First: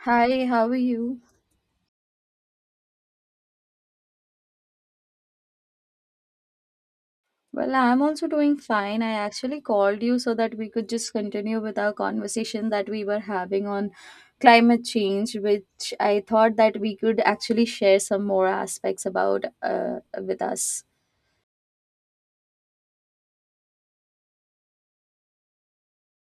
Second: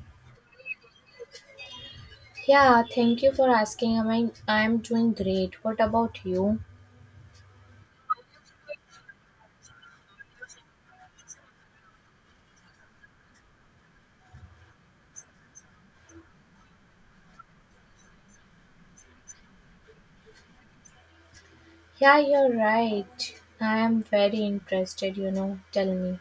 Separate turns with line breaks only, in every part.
Hi, how are you?
Yeah, thank you for asking. I'm doing great. What about you?
Well, I'm also doing fine. I actually called you so that we could just continue with our conversation that we were having on climate change, which I thought that we could actually share some more aspects about with us.
Yeah, you're right. I am very interested, Tell me.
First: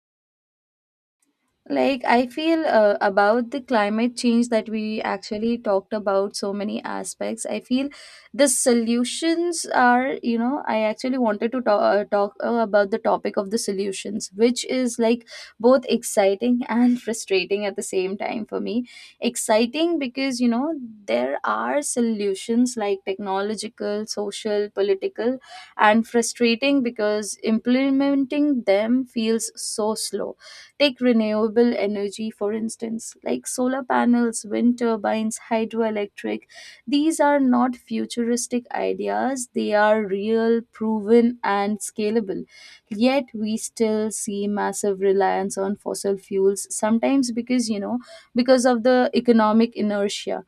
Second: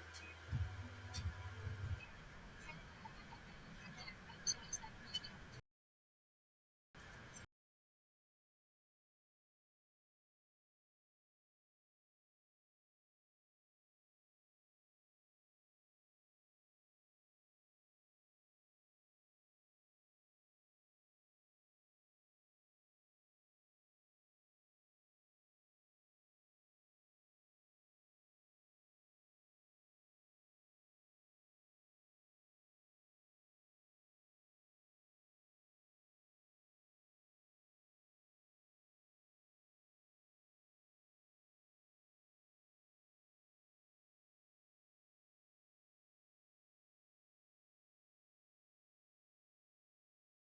I feel about the climate change that we actually talked about so many aspects. I feel the solutions are, you know, I actually wanted to talk about the topic of the solutions, which is like both exciting and frustrating at the same time for me. Exciting because, you know, there are solutions like technological, social, political, and frustrating because implementing them feels so slow. Take renewable energy, for instance, like solar panels, wind turbines, hydroelectric. These are not futuristic ideas, they are real, proven, and scalable. Yet, we still see massive reliance on fossil fuels, sometimes because, you know, because of the economic inertia,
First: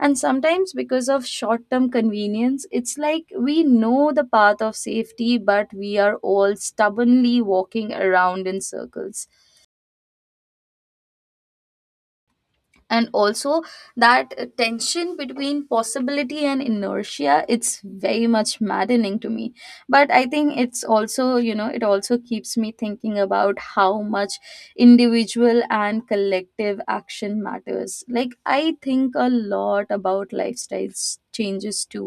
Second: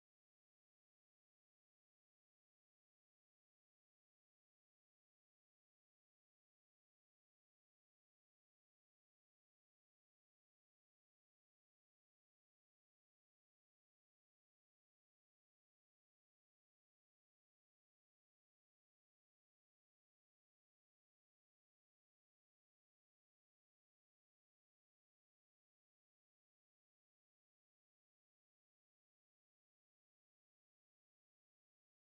and sometimes because of short term convenience. It's like we know the path of safety but we are all stubbornly walking around in circles. And also that tension between possibility and inertia, it's very much maddening to me. But I think it's also, you know, it also keeps me thinking about how much individual and collective action matters. Like, I think a lot about lifestyle changes too.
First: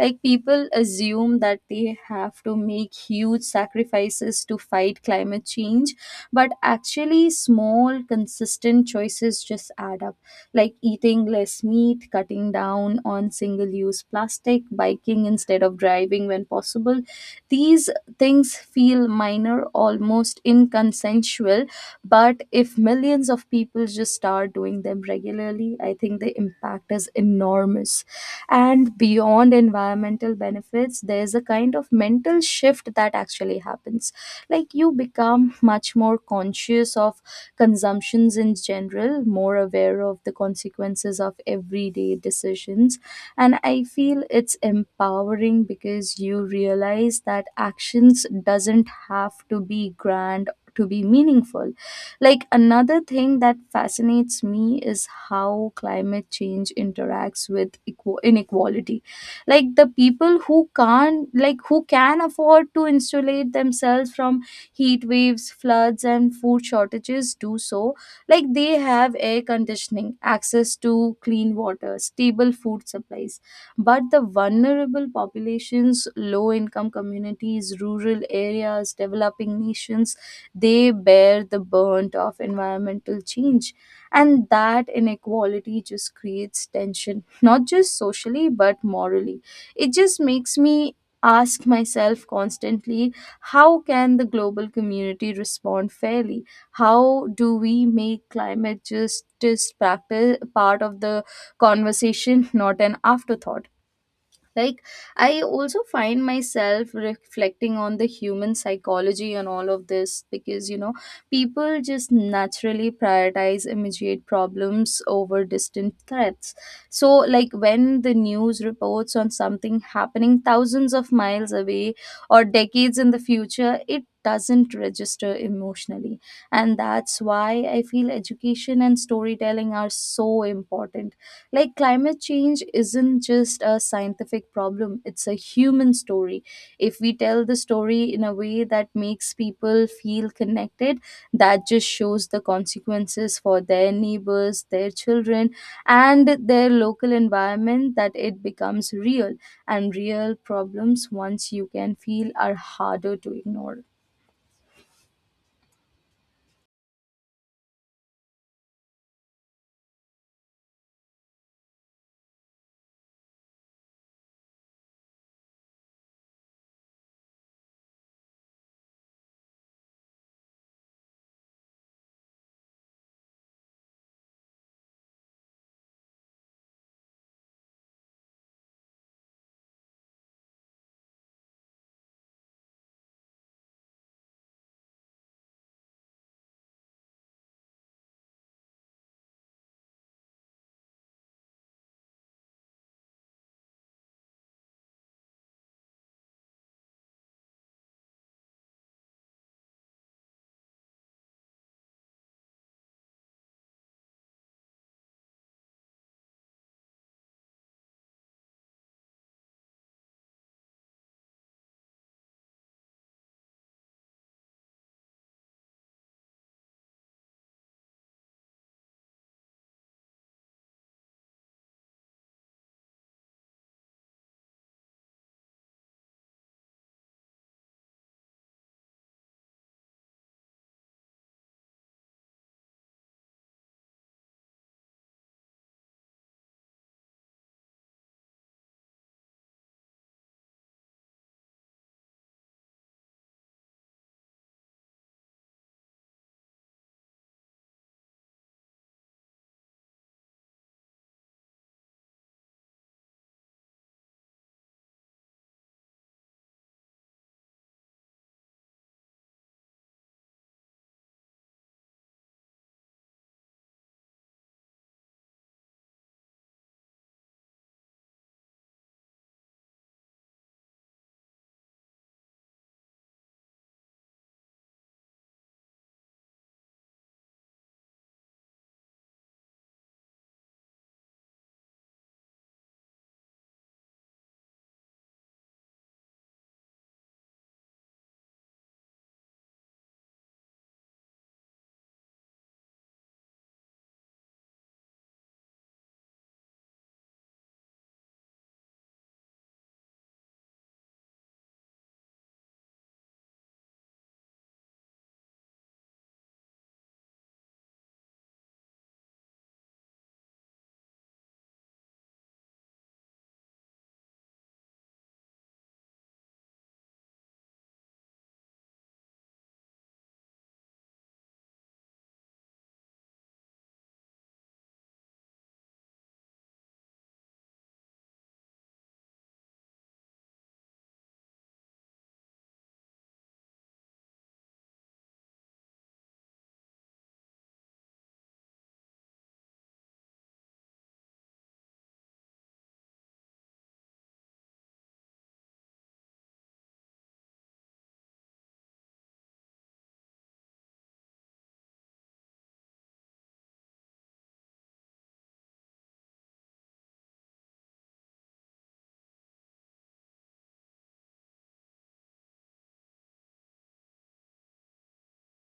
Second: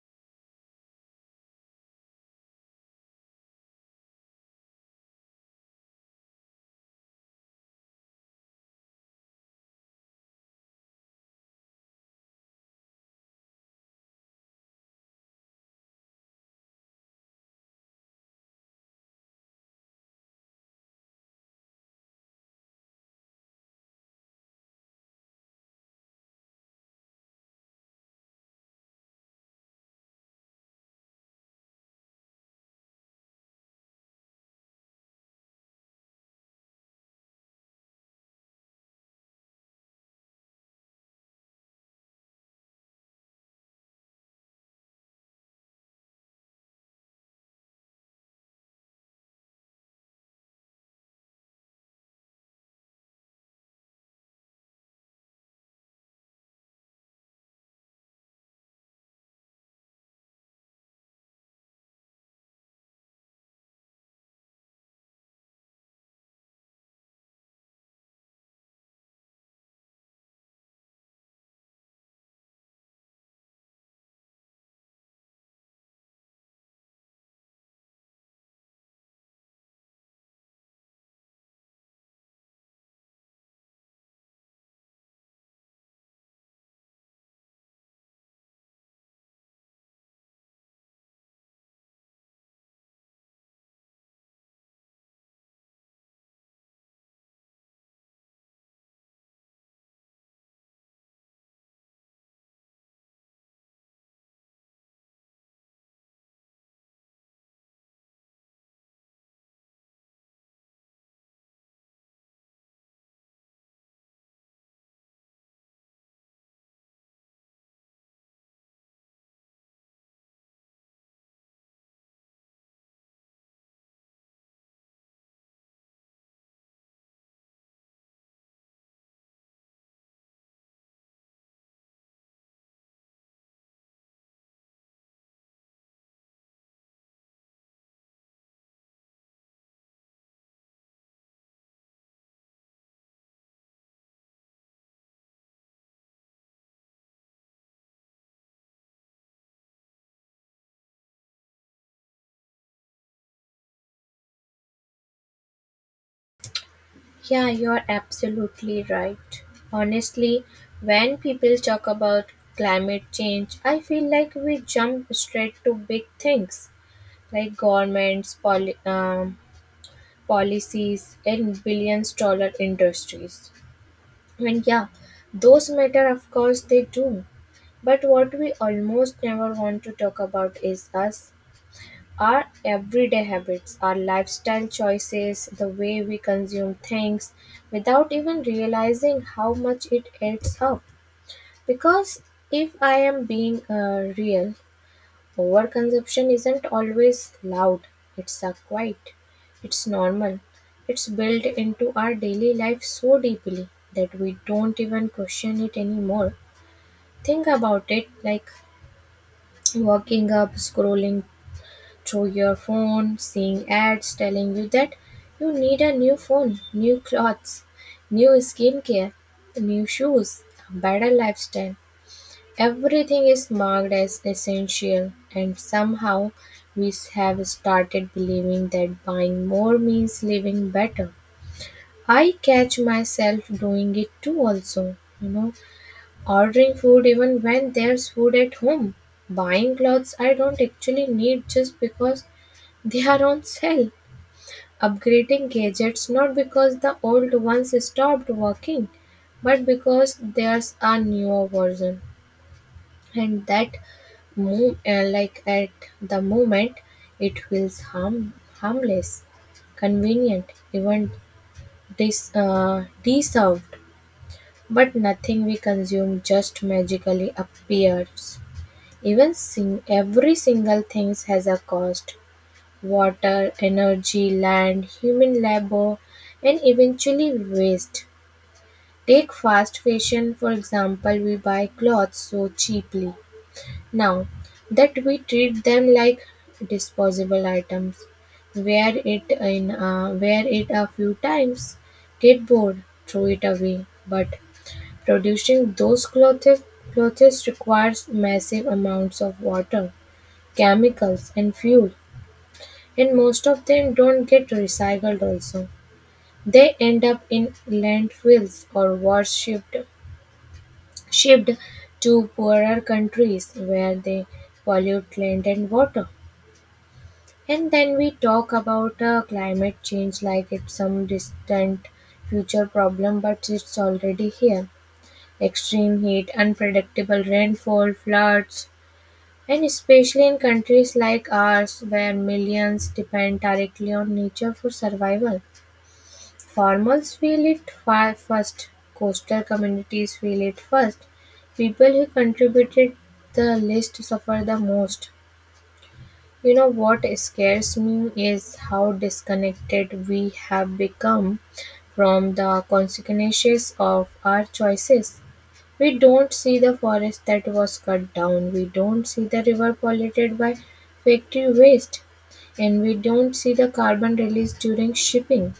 Like, people assume that they have to make huge sacrifices to fight climate change, but actually small consistent choices just add up. Like eating less meat, cutting down on single use plastic, biking instead of driving when possible. These things feel minor, almost inconsensual, but if millions of people just start doing them regularly, I think the impact is enormous. And beyond environmental benefits, there's a kind of mental shift that actually happens. Like, you become much more conscious of consumptions in general, more aware of the consequences of everyday decisions. And I feel it's empowering because you realize that actions doesn't have to be grand to be meaningful. Like, another thing that fascinates me is how climate change interacts with inequality. Like, the people who can't like who can afford to insulate themselves from heat waves, floods, and food shortages do so. Like, they have air conditioning, access to clean water, stable food supplies. But the vulnerable populations, low income communities, rural areas, developing nations, they bear the burnt of environmental change. And that inequality just creates tension, not just socially, but morally. It just makes me ask myself constantly, how can the global community respond fairly? How do we make climate justice practice part of the conversation, not an afterthought? Like, I also find myself reflecting on the human psychology and all of this because, you know, people just naturally prioritize immediate problems over distant threats. So, like, when the news reports on something happening thousands of miles away or decades in the future, it doesn't register emotionally. And that's why I feel education and storytelling are so important. Like, climate change isn't just a scientific problem, it's a human story. If we tell the story in a way that makes people feel connected, that just shows the consequences for their neighbors, their children, and their local environment, that it becomes real. And real problems, once you can feel, are harder to ignore.
Yeah, you're absolutely right. Honestly, when people talk about climate change, I feel like we jump straight to big things like governments, policies, and billions dollar industries. And yeah, those matter, of course, they do. But what we almost never want to talk about is us, our everyday habits, our lifestyle choices, the way we consume things without even realizing how much it adds up. Because if I am being real, overconsumption isn't always loud, it's a quiet, it's normal, it's built into our daily life so deeply that we don't even question it anymore. Think about it like waking up, scrolling through your phone, seeing ads telling you that you need a new phone, new clothes, new skincare, new shoes, a better lifestyle. Everything is marked as essential, and somehow we have started believing that buying more means living better. I catch myself doing it too, also, ordering food even when there's food at home, buying clothes I don't actually need just because they are on sale, upgrading gadgets not because the old ones stopped working, but because there's a newer version, and like at the moment it feels harmless, convenient, even deserved. But nothing we consume just magically appears. Every single thing has a cost: water, energy, land, human labor, and eventually waste. Take fast fashion for example. We buy clothes so cheaply now that we treat them like disposable items, wear it a few times, get bored, throw it away. But producing those clothes requires massive amounts of water, chemicals, and fuel, and most of them don't get recycled. Also, they end up in landfills, or worse, shipped to poorer countries where they pollute land and water. And then we talk about climate change like it's some distant future problem, but it's already here. Extreme heat, unpredictable rainfall, floods, and especially in countries like ours where millions depend directly on nature for survival. Farmers feel it far first, coastal communities feel it first. People who contributed the least suffer the most. You know what scares me is how disconnected we have become from the consequences of our choices. We don't see the forest that was cut down, we don't see the river polluted by factory waste, and we don't see the carbon released during shipping.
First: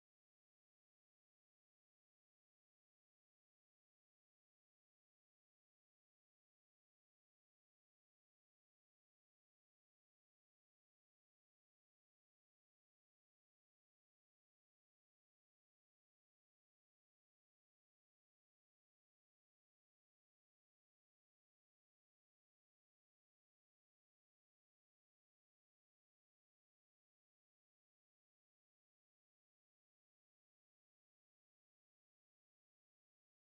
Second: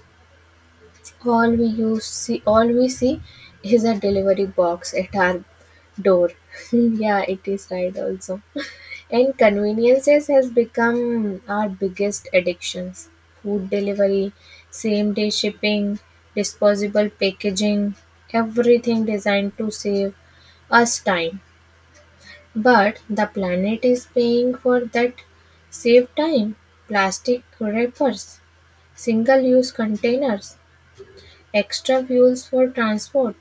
All we see is a delivery box at our door. Yeah, it is right also. And conveniences has become our biggest addictions. Food delivery, same day shipping, disposable packaging, everything designed to save us time. But the planet is paying for that saved time. Plastic wrappers, single use containers, extra fuels for transport.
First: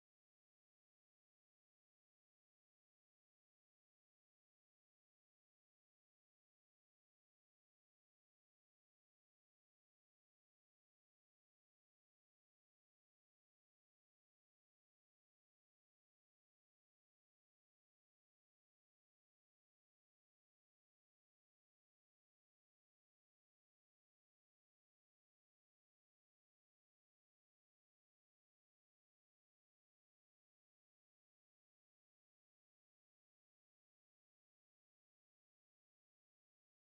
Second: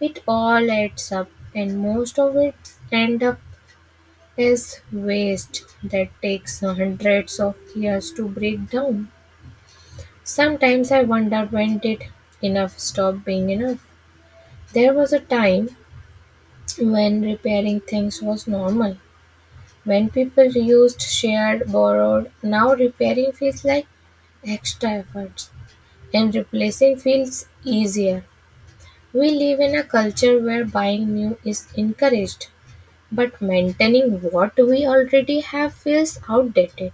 It all adds up, and most of it end up is waste that takes hundreds of years to break down. Sometimes I wonder when did enough stop being enough. There was a time when repairing things was normal, when people used shared, borrowed. Now repairing feels like extra efforts and replacing feels easier. We live in a culture where buying new is encouraged, but maintaining what we already have feels outdated.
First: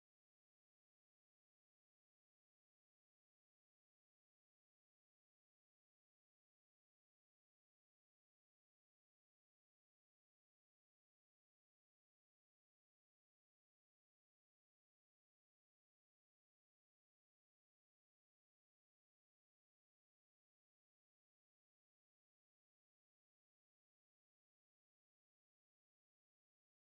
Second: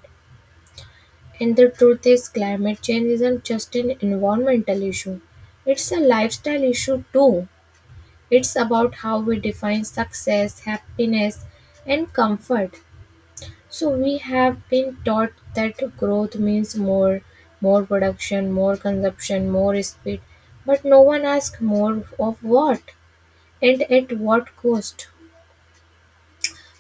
And the truth is, climate change isn't just an environmental issue, it's a lifestyle issue too. It's about how we define success, happiness, and comfort. So, we have been taught that growth means more, more production, more consumption, more speed, but no one asks more of what and at what cost.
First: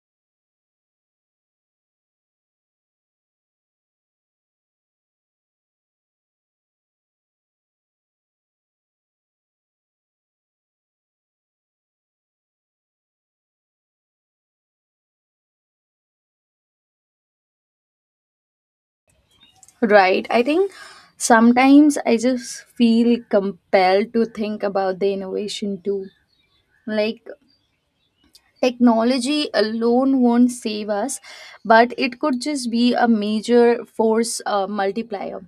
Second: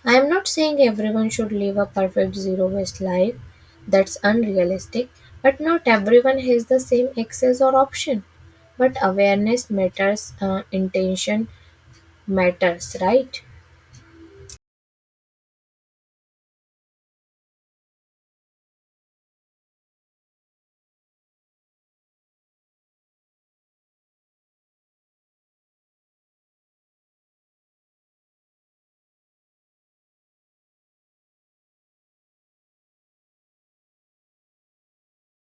I am not saying everyone should live a perfect zero waste life, that's unrealistic, but not everyone has the same access or option. But awareness matters, intention matters, right?
Right. I think sometimes I just feel compelled to think about the innovation too. Like, technology alone won't save us, but it could just be a major force multiplier.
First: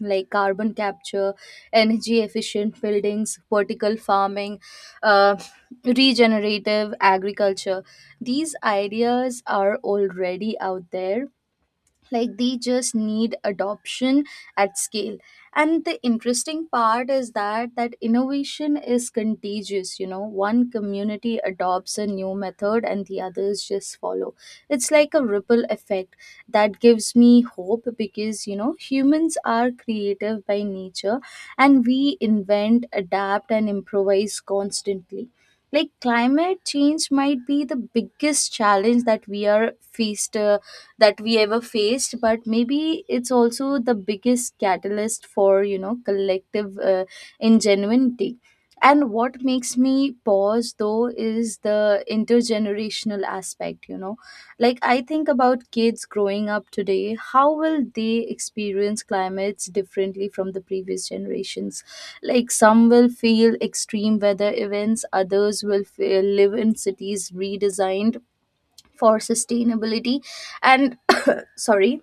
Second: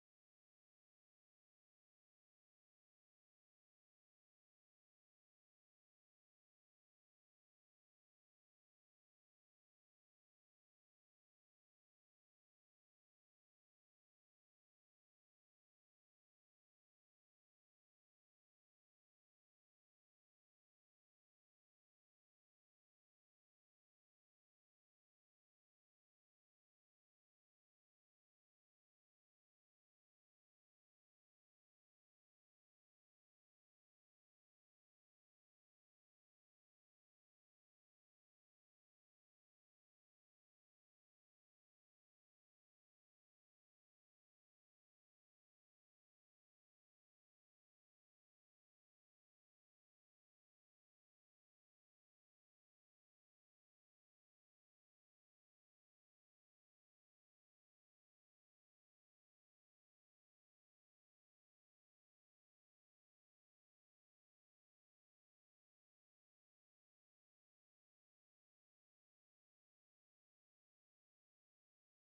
Like carbon capture, energy efficient buildings, vertical farming, uh, regenerative agriculture. These ideas are already out there. Like, they just need adoption at scale. And the interesting part is that innovation is contagious. You know, one community adopts a new method and the others just follow. It's like a ripple effect. That gives me hope because, you know, humans are creative by nature, and we invent, adapt, and improvise constantly. Like, climate change might be the biggest challenge that we are faced that we ever faced, but maybe it's also the biggest catalyst for, you know, collective ingenuity. And what makes me pause though is the intergenerational aspect, you know. Like, I think about kids growing up today, how will they experience climates differently from the previous generations. Like, some will feel extreme weather events, others will live in cities redesigned for sustainability, and sorry,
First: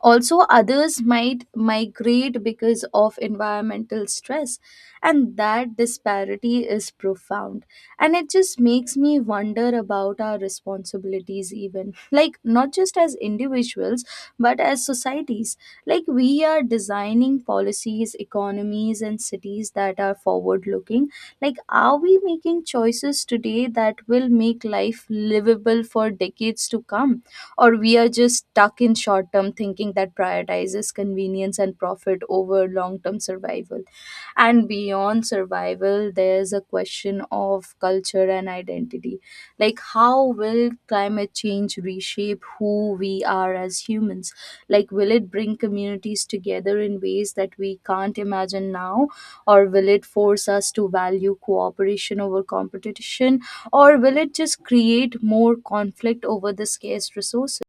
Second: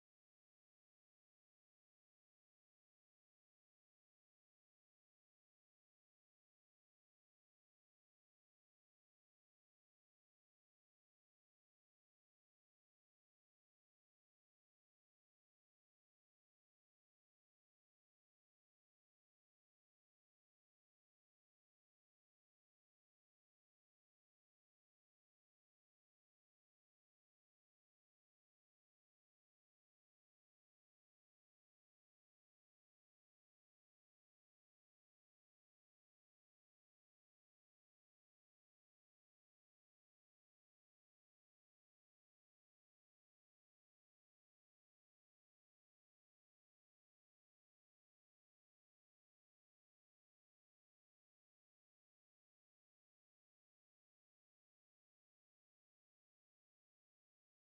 also others might migrate because of environmental stress. And that disparity is profound. And it just makes me wonder about our responsibilities, even like not just as individuals but as societies. Like, we are designing policies, economies, and cities that are forward looking. Like, are we making choices today that will make life livable for decades to come, or we are just stuck in short term thinking that prioritizes convenience and profit over long term survival. And beyond survival, there's a question of culture and identity. Like, how will climate change reshape who we are as humans? Like, will it bring communities together in ways that we can't imagine now? Or will it force us to value cooperation over competition? Or will it just create more conflict over the scarce resources?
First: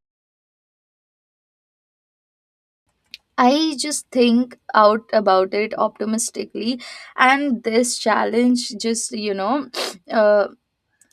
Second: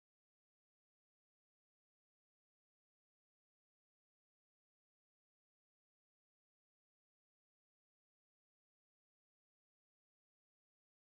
I just think out about it optimistically, and this challenge just, you know, uh,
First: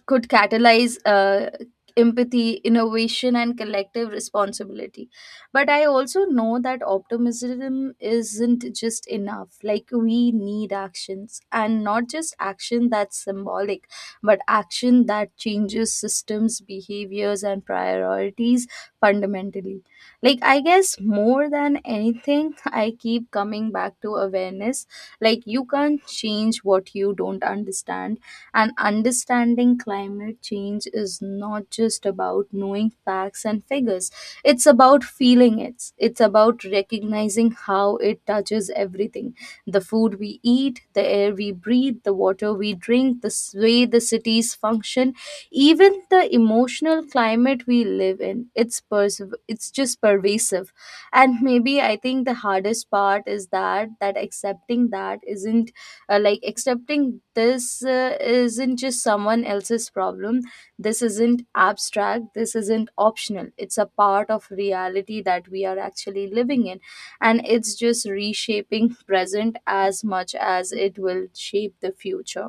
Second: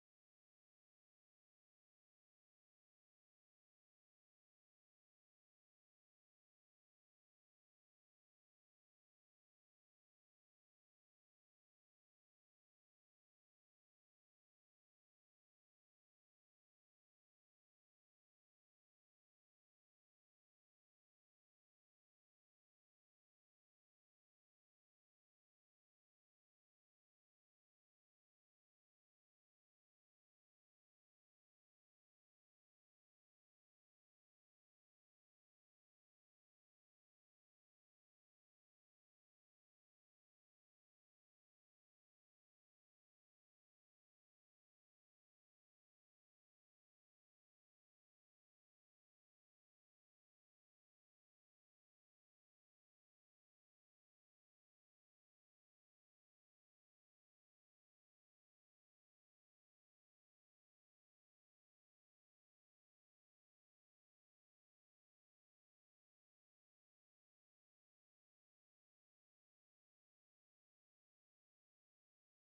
could catalyze empathy, innovation, and collective responsibility. But I also know that optimism isn't just enough. Like, we need actions, and not just action that's symbolic, but action that changes systems, behaviors, and priorities fundamentally. Like, I guess more than anything, I keep coming back to awareness. Like, you can't change what you don't understand, and understanding climate change is not just about knowing facts and figures, it's about feeling it. It's about recognizing how it touches everything, the food we eat, the air we breathe, the water we drink, the way the cities function, even the emotional climate we live in. It's just pervasive. And maybe I think the hardest part is that that accepting that isn't like accepting this isn't just someone else's problem. This isn't abstract, this isn't optional, it's a part of reality that we are actually living in. And it's just reshaping present as much as it will shape the future.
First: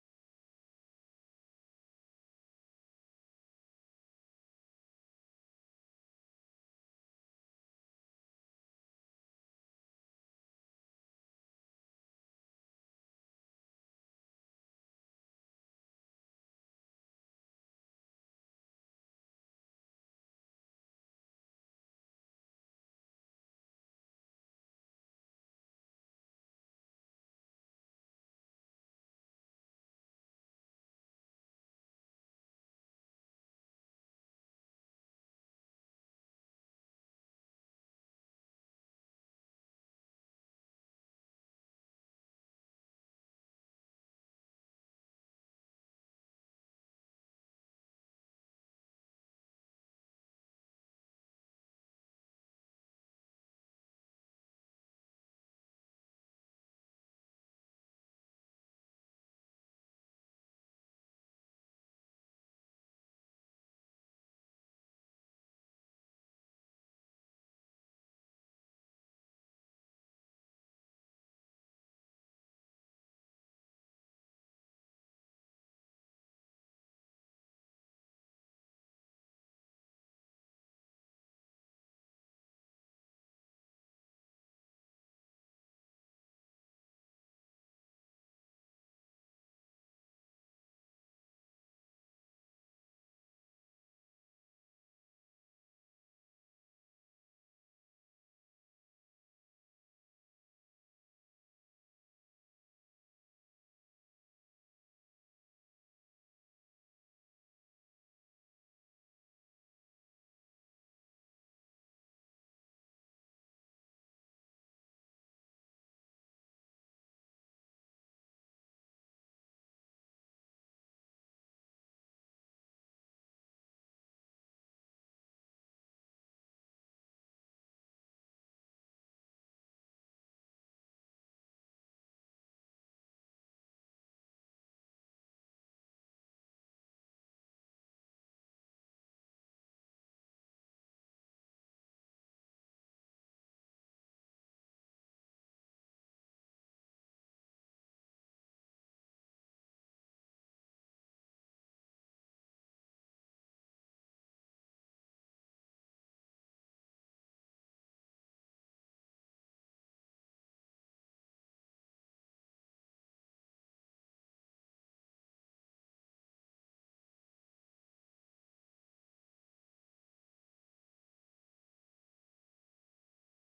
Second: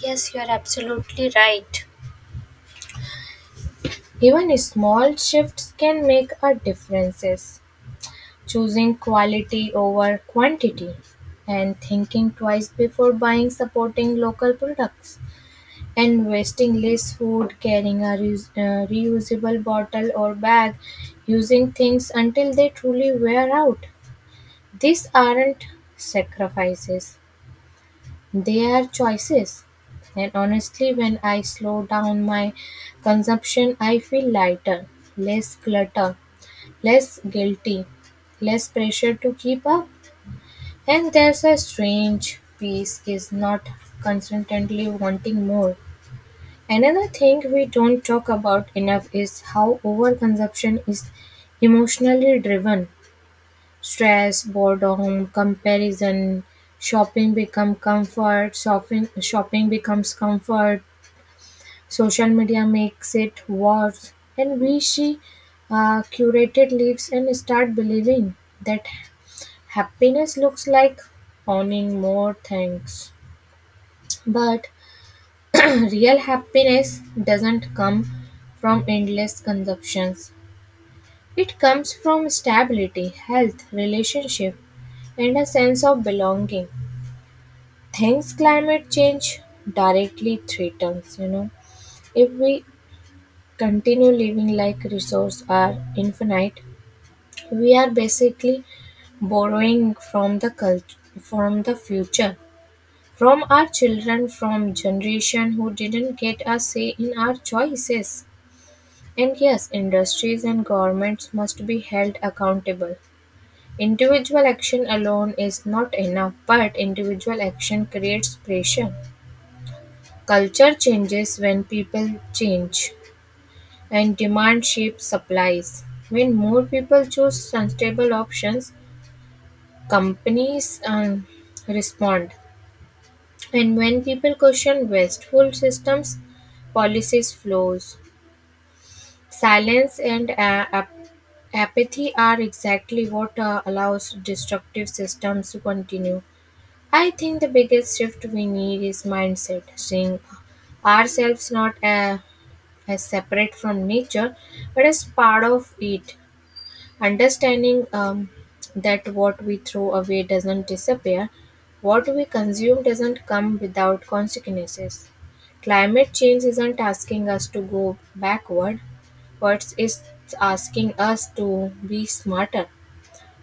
Yes, you are absolutely right. Even small shifts can make a differences. Choosing quality over quantity and thinking twice before buying, supporting local products. And wasting less food, carrying a reusable bottle or bag, using things until they truly wear out. These aren't sacrifices, they are choices. And honestly, when I slow down my consumption, I feel lighter, less clutter, less guilty, less pressure to keep up. And there's a strange peace is not constantly wanting more. Another thing we don't talk about enough is how overconsumption is emotionally driven. Stress, boredom, comparison, shopping become comfort, shopping becomes comfort, social media makes it worse, and we see curated lives and start believing that happiness looks like owning more things. But real happiness doesn't come from endless consumptions. It comes from stability, health, relationship, and a sense of belonging. Things climate change directly threatens, you know. If we continue living like resources are infinite, we are basically borrowing from the culture, from the future, from our children, from generation who didn't get a say in our choices. And yes, industries and governments must be held accountable. Individual action alone is not enough, but individual action creates pressure. Culture changes when people change, and demand shapes supplies. When more people choose sustainable options, companies respond. And when people question wasteful systems, policies flows. Silence and apathy are exactly what allows destructive systems to continue. I think the biggest shift we need is mindset, seeing ourselves not as separate from nature, but as part of it. Understanding that what we throw away doesn't disappear, what we consume doesn't come without consequences. Climate change isn't asking us to go backward, but it's asking us to be smarter,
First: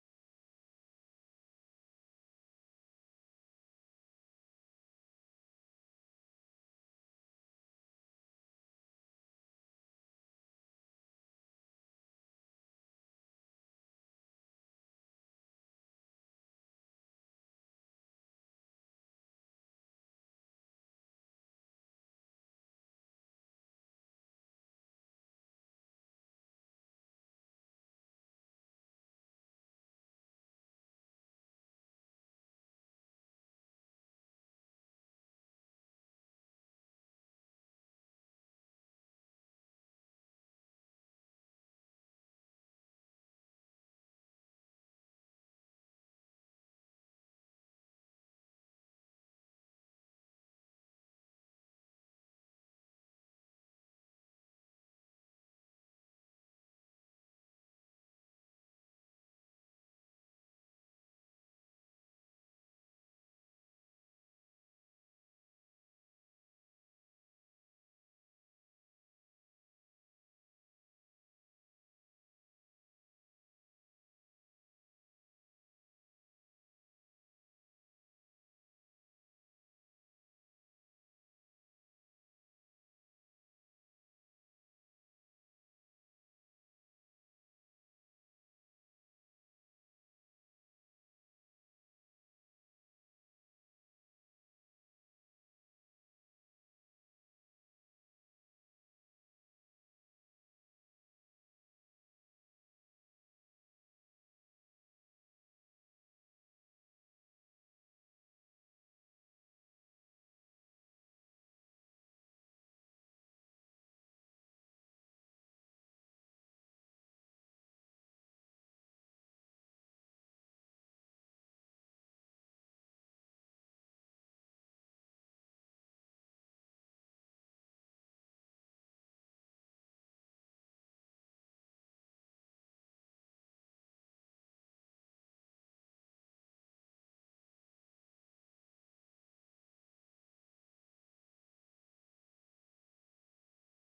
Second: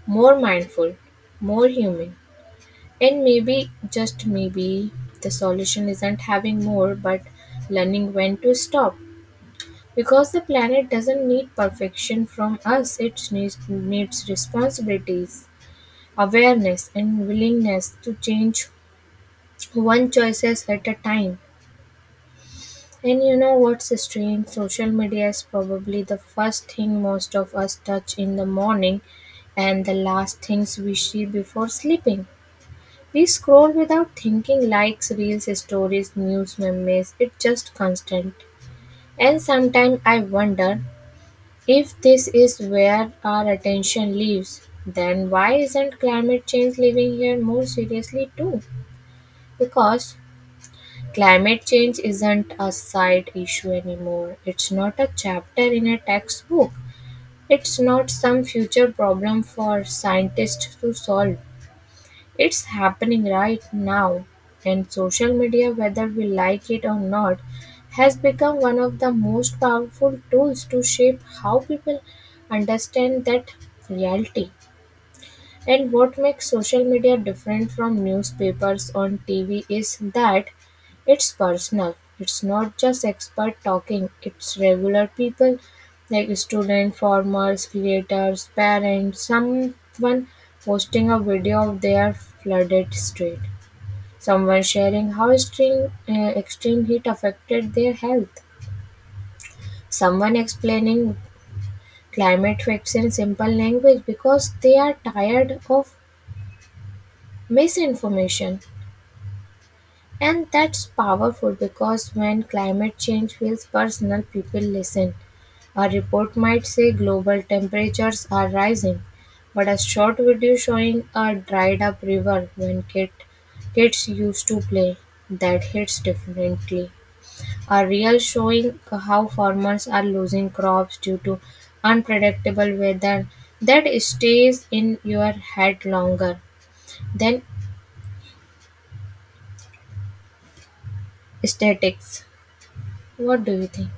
more mindful, more human. And maybe, just maybe, the solution isn't having more but learning when to stop. Because the planet doesn't need perfection from us, it needs responsibilities, awareness, and willingness to change one choices at a time. And you know what's strange? Social media is probably the first thing most of us touch in the morning and the last things we see before sleeping. We scroll without thinking likes, reels, stories, news, memes. It's just constant. And sometimes I wonder, if this is where our attention lives, then why isn't climate change living here more seriously too? Because climate change isn't a side issue anymore. It's not a chapter in a textbook. It's not some future problem for scientists to solve. It's happening right now, and social media, whether we like it or not, has become one of the most powerful tools to shape how people understand that reality. And what makes social media different from newspapers on TV is that it's personal. It's not just expert talking, it's regular people like student, farmers, creators, parents, someone posting a video of their flooded street, someone sharing how extreme heat affected their health, someone explaining climate facts in simple language because they are tired of misinformation. And that's powerful because when climate change feels personal, people listen. A report might say global temperatures are rising, but a short video showing a dried up river when kids used to play, that hits differently. A reel showing how farmers are losing crops due to unpredictable weather that stays in your head longer than statics. What do you think?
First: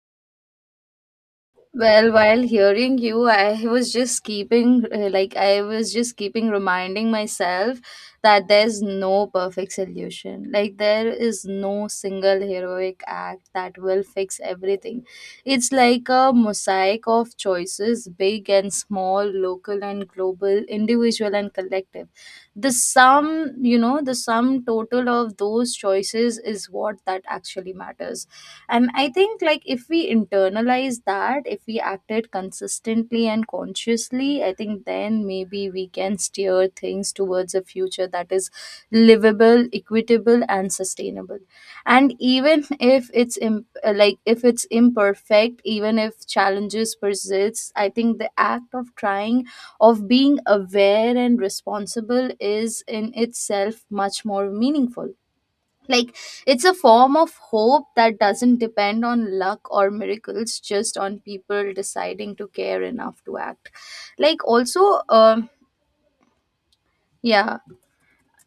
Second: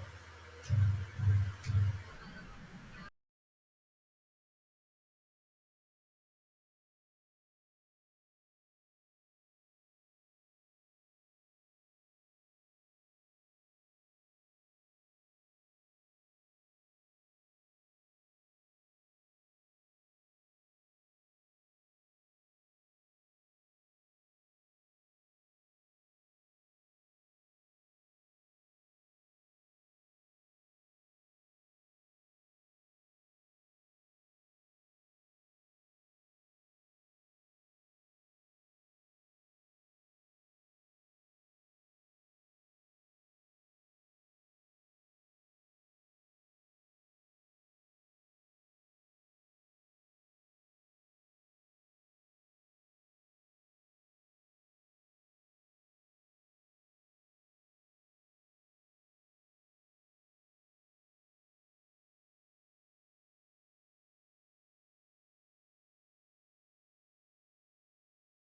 Well, while hearing you, I was just keeping reminding myself that there's no perfect solution. Like, there is no single heroic act that will fix everything. It's like a mosaic of choices, big and small, local and global, individual and collective. The sum, you know, the sum total of those choices is what that actually matters. And I think, like, if we internalize that, if we acted consistently and consciously, I think then maybe we can steer things towards a future that is livable, equitable, and sustainable. And even if it's imperfect, even if challenges persist, I think the act of trying, of being aware and responsible, is in itself much more meaningful. Like, it's a form of hope that doesn't depend on luck or miracles, just on people deciding to care enough to act. Like, also yeah.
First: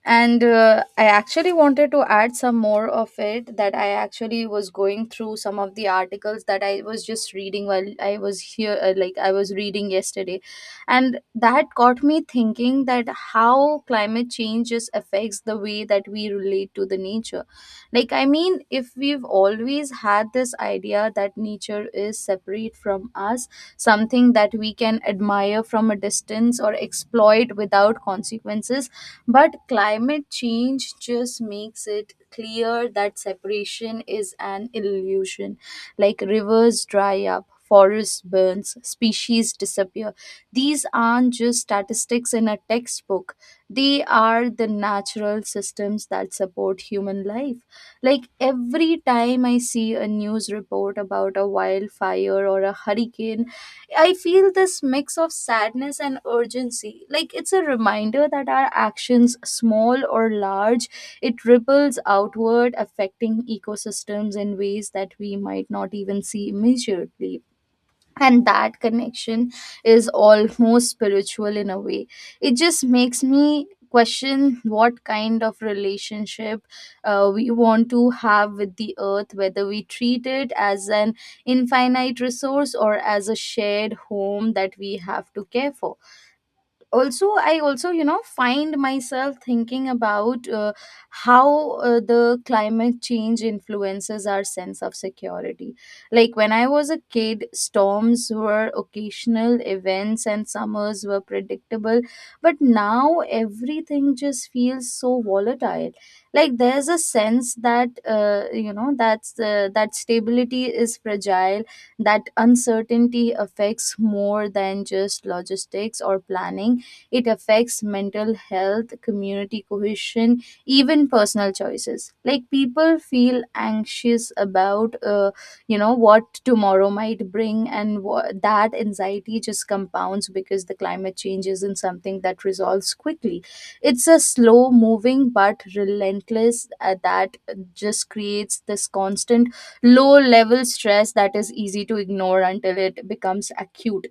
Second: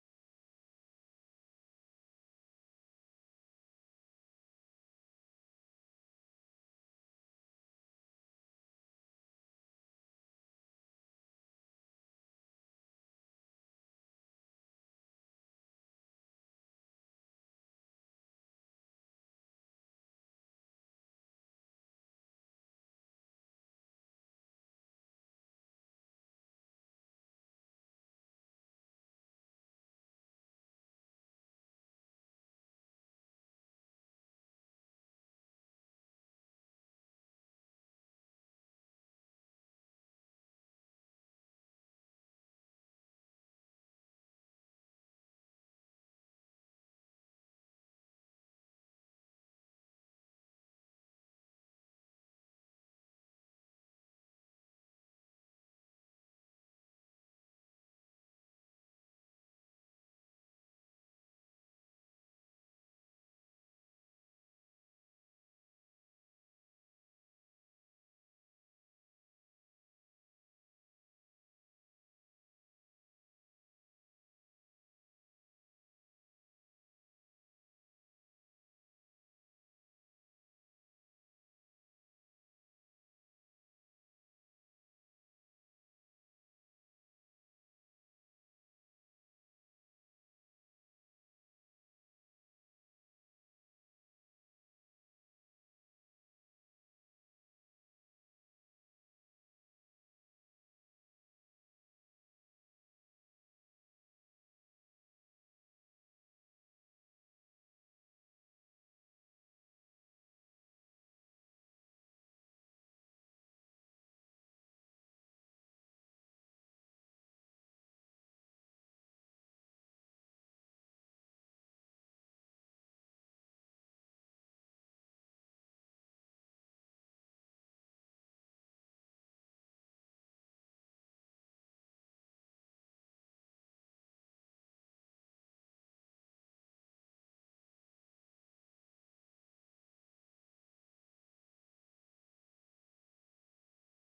And I actually wanted to add some more of it, that I actually was going through some of the articles that I was just reading while I was here. Like, I was reading yesterday, and that got me thinking that how climate changes affects the way that we relate to the nature. Like, I mean, if we've always had this idea that nature is separate from us, something that we can admire from a distance or exploit without consequences, but climate change just makes it clear that separation is an illusion. Like, rivers dry up, forests burns, species disappear. These aren't just statistics in a textbook. They are the natural systems that support human life. Like, every time I see a news report about a wildfire or a hurricane, I feel this mix of sadness and urgency. Like, it's a reminder that our actions, small or large, it ripples outward, affecting ecosystems in ways that we might not even see immediately. And that connection is almost spiritual in a way. It just makes me question what kind of relationship we want to have with the earth, whether we treat it as an infinite resource or as a shared home that we have to care for. Also, I also, you know, find myself thinking about how the climate change influences our sense of security. Like, when I was a kid, storms were occasional events and summers were predictable, but now everything just feels so volatile. Like, there's a sense that that stability is fragile, that uncertainty affects more than just logistics or planning. It affects mental health, community cohesion, even personal choices. Like, people feel anxious about, you know, what tomorrow might bring, and that anxiety just compounds because the climate change isn't something that resolves quickly. It's a slow moving but relentless that just creates this constant low level stress that is easy to ignore until it becomes acute.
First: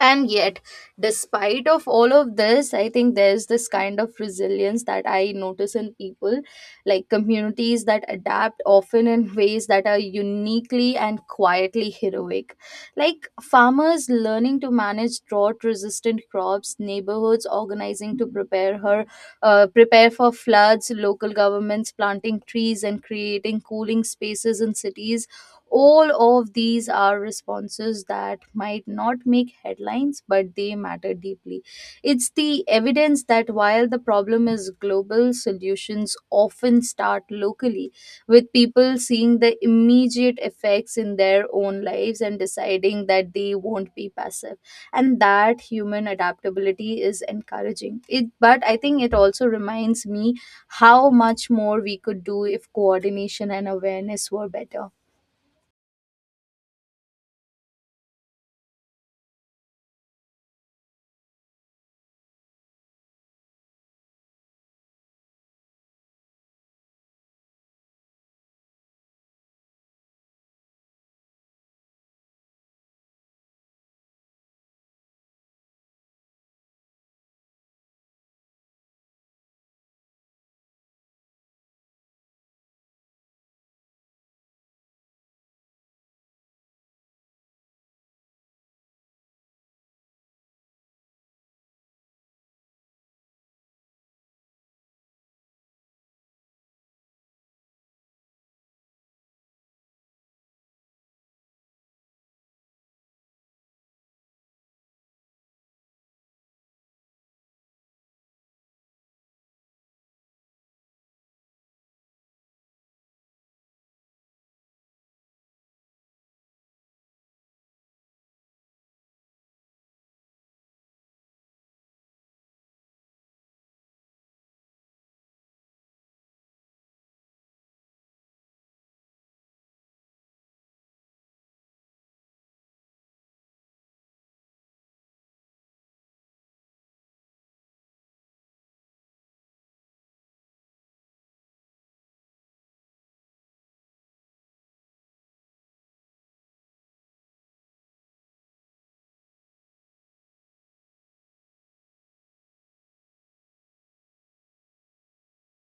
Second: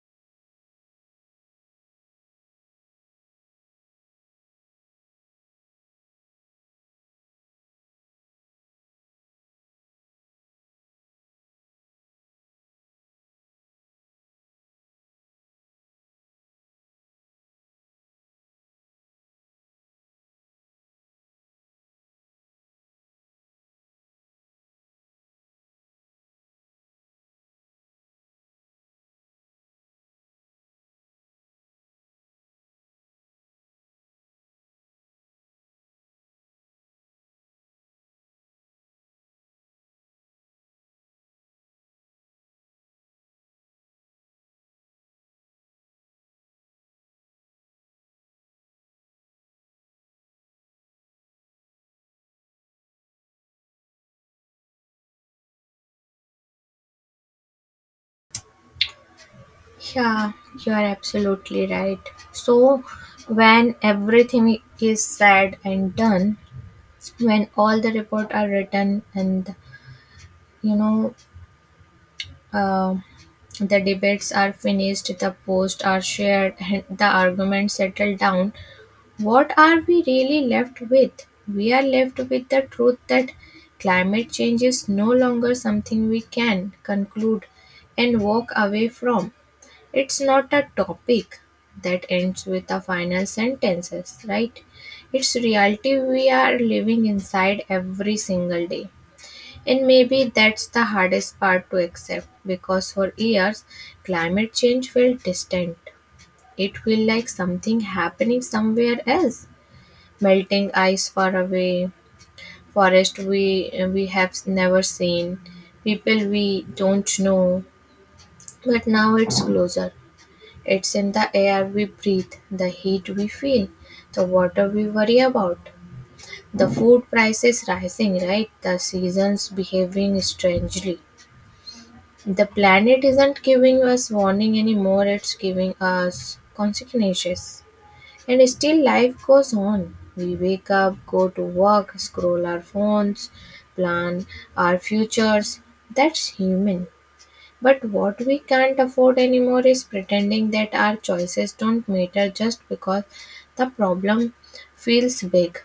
And yet, despite of all of this, I think there's this kind of resilience that I notice in people. Like, communities that adapt often in ways that are uniquely and quietly heroic. Like farmers learning to manage drought resistant crops, neighborhoods organizing to prepare for floods, local governments planting trees and creating cooling spaces in cities. All of these are responses that might not make headlines, but they matter deeply. It's the evidence that while the problem is global, solutions often start locally, with people seeing the immediate effects in their own lives and deciding that they won't be passive. And that human adaptability is encouraging. It, but I think it also reminds me how much more we could do if coordination and awareness were better.
Yeah, you are absolutely right. So, when everything is said and done, when all the report are written and you know uh, the debates are finished, the posts are shared, and the arguments settle down, what are we really left with? We are left with the truth that climate change is no longer something we can conclude and walk away from. It's not a topic that ends with a final sentences, right? It's reality we are living inside every single day. And maybe that's the hardest part to accept because for years climate change felt distant. It felt like something happening somewhere else. Melting ice far away, forest we have never seen, people we don't know. But now it's closer. It's in the air we breathe, the heat we feel, the water we worry about, the food prices rising, right? The seasons behaving strangely. The planet isn't giving us warning anymore, it's giving us consequences. And still, life goes on. We wake up, go to work, scroll our phones, plan our futures. That's human. But what we can't afford anymore is pretending that our choices don't matter just because the problem feels big.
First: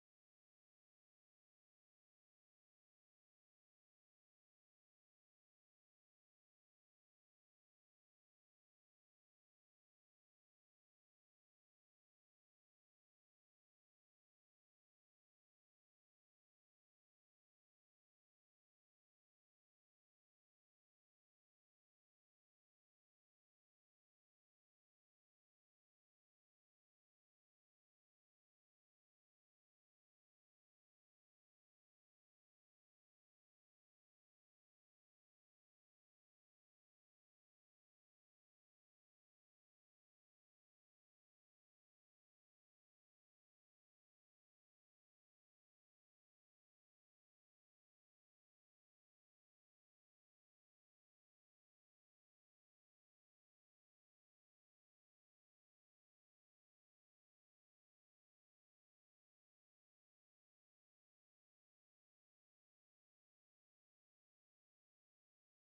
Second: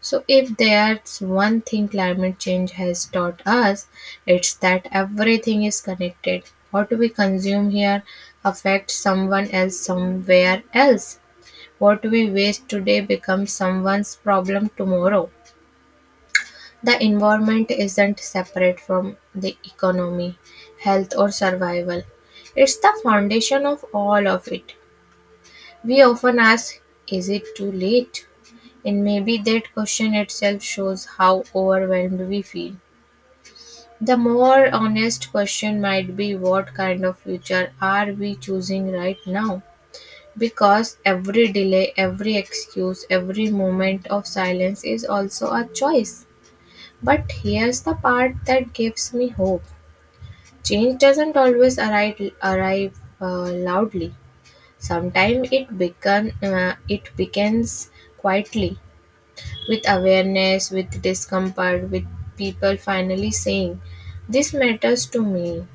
So, if there's one thing climate change has taught us, it's that everything is connected. What we consume here affects someone else somewhere else. What we waste today becomes someone's problem tomorrow. The environment isn't separate from the economy, health, or survival. It's the foundation of all of it. We often ask, is it too late? And maybe that question itself shows how overwhelmed we feel. The more honest question might be what kind of future are we choosing right now? Because every delay, every excuse, every moment of silence is also a choice. But here's the part that gives me hope. Change doesn't always arrive loudly. Sometimes it begins quietly, with awareness, with discomfort, with people finally saying, "This matters to me."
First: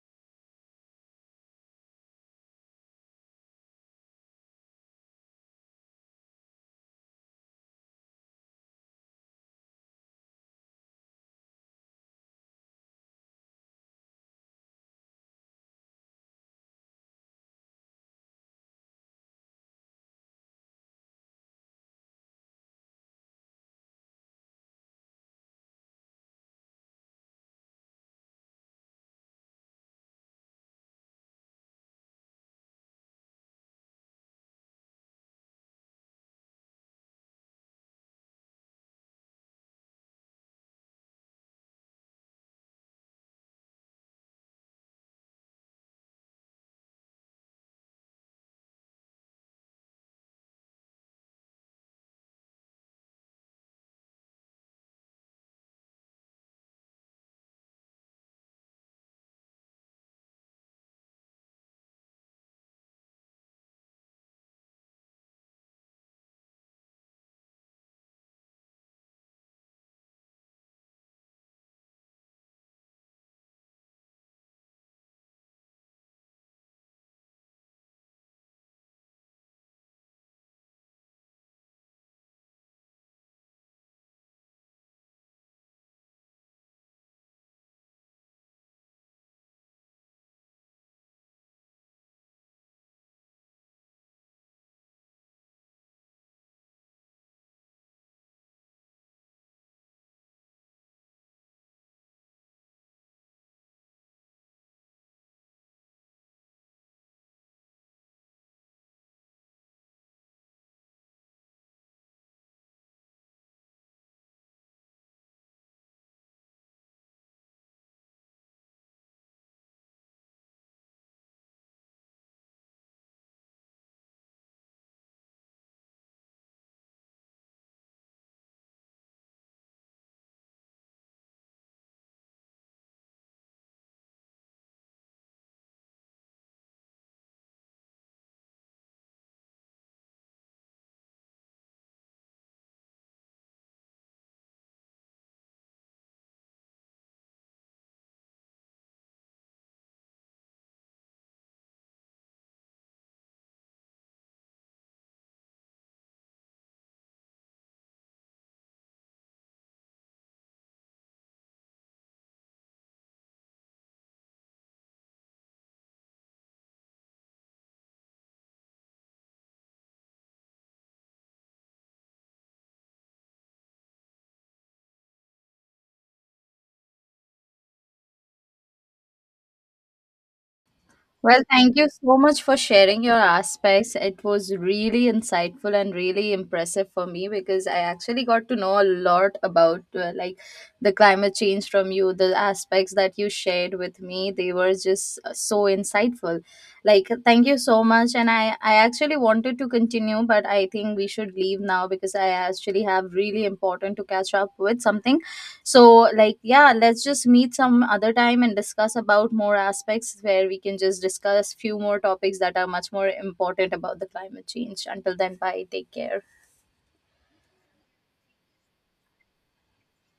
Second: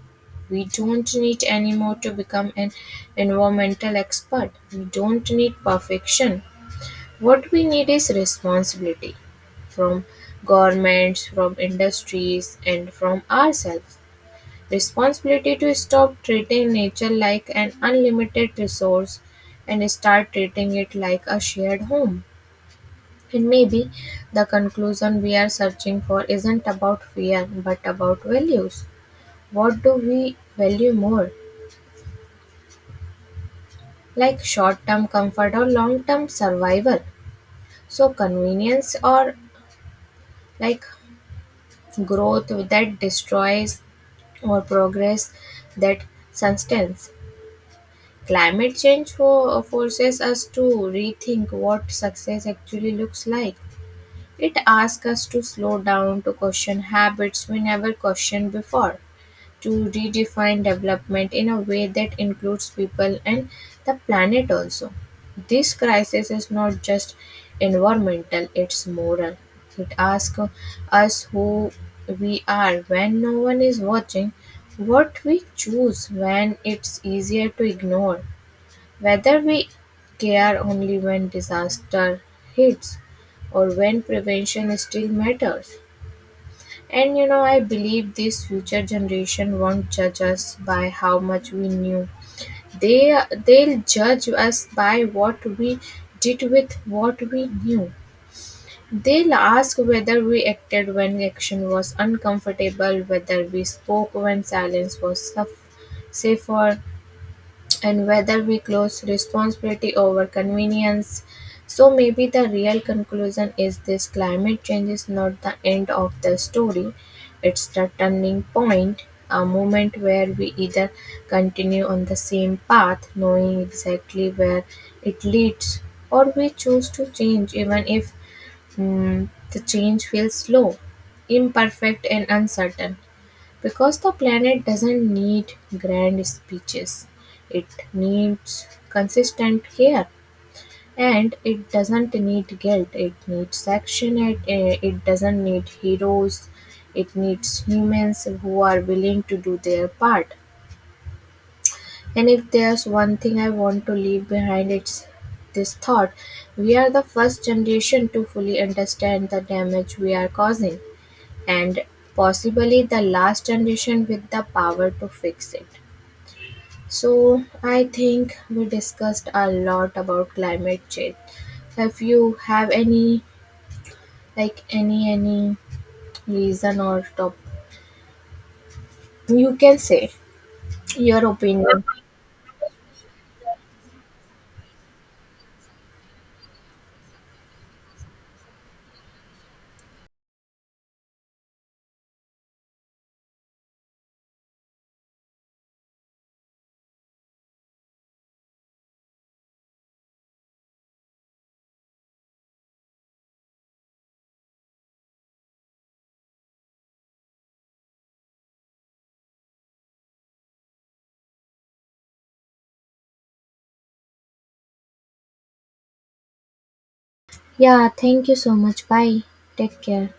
We don't need anymore to become an environmental expert. We don't need perfection. What we need is responsibility from governments, from industries, and from ourselves. Responsibility to stop treating nature like an unlimited resource and start treating it like a shared home. And maybe the conclusion we are searching for isn't about fear but about values. What do we value more? Like short term comfort or long term survival? So, convenience, or like growth that destroys, or progress that sustains. Climate change forces us to rethink what success actually looks like. It asks us to slow down, to question habits we never questioned before, to redefine development in a way that includes people and the planet also. This crisis is not just environmental, it's moral. It asks us who we are when no one is watching, what we choose when it's easier to ignore, whether we care only when disaster hits or when prevention still matters. And you know, I believe this future generation won't judge us by how much we knew. They they'll judge us by what we did with what we knew. They'll ask whether we acted when action was uncomfortable, whether we spoke when safer, and whether we close responsibility over convenience. So maybe the real conclusion is this: climate change is not the end of the story, it's the turning point, a moment where we either continue on the same path, knowing exactly where it leads, or we choose to change even if the change feels slow, imperfect, and uncertain. Because the planet doesn't need grand speeches, it needs consistent care, and it doesn't need guilt, it needs action, it doesn't need heroes, it needs humans who are willing to do their part. And if there's one thing I want to leave behind, it's this thought: we are the first generation to fully understand the damage we are causing, and possibly the last generation with the power to fix it. So, I think we discussed a lot about climate change. So, if you have any, like any reason or top, you can say your
Well, thank
opinion.
you so much for sharing your aspects. It was really insightful and really impressive for me because I actually got to know a lot about, like, the climate change from you. The aspects that you shared with me, they were just so insightful. Like, thank you so much. And I actually wanted to continue, but I think we should leave now because I actually have really important to catch up with something. So, like, yeah, let's just meet some other time and discuss about more aspects where we can just discuss few more topics that are much more important about the climate change. Until then, bye, take care.
Yeah, thank you so much. Bye. Take care.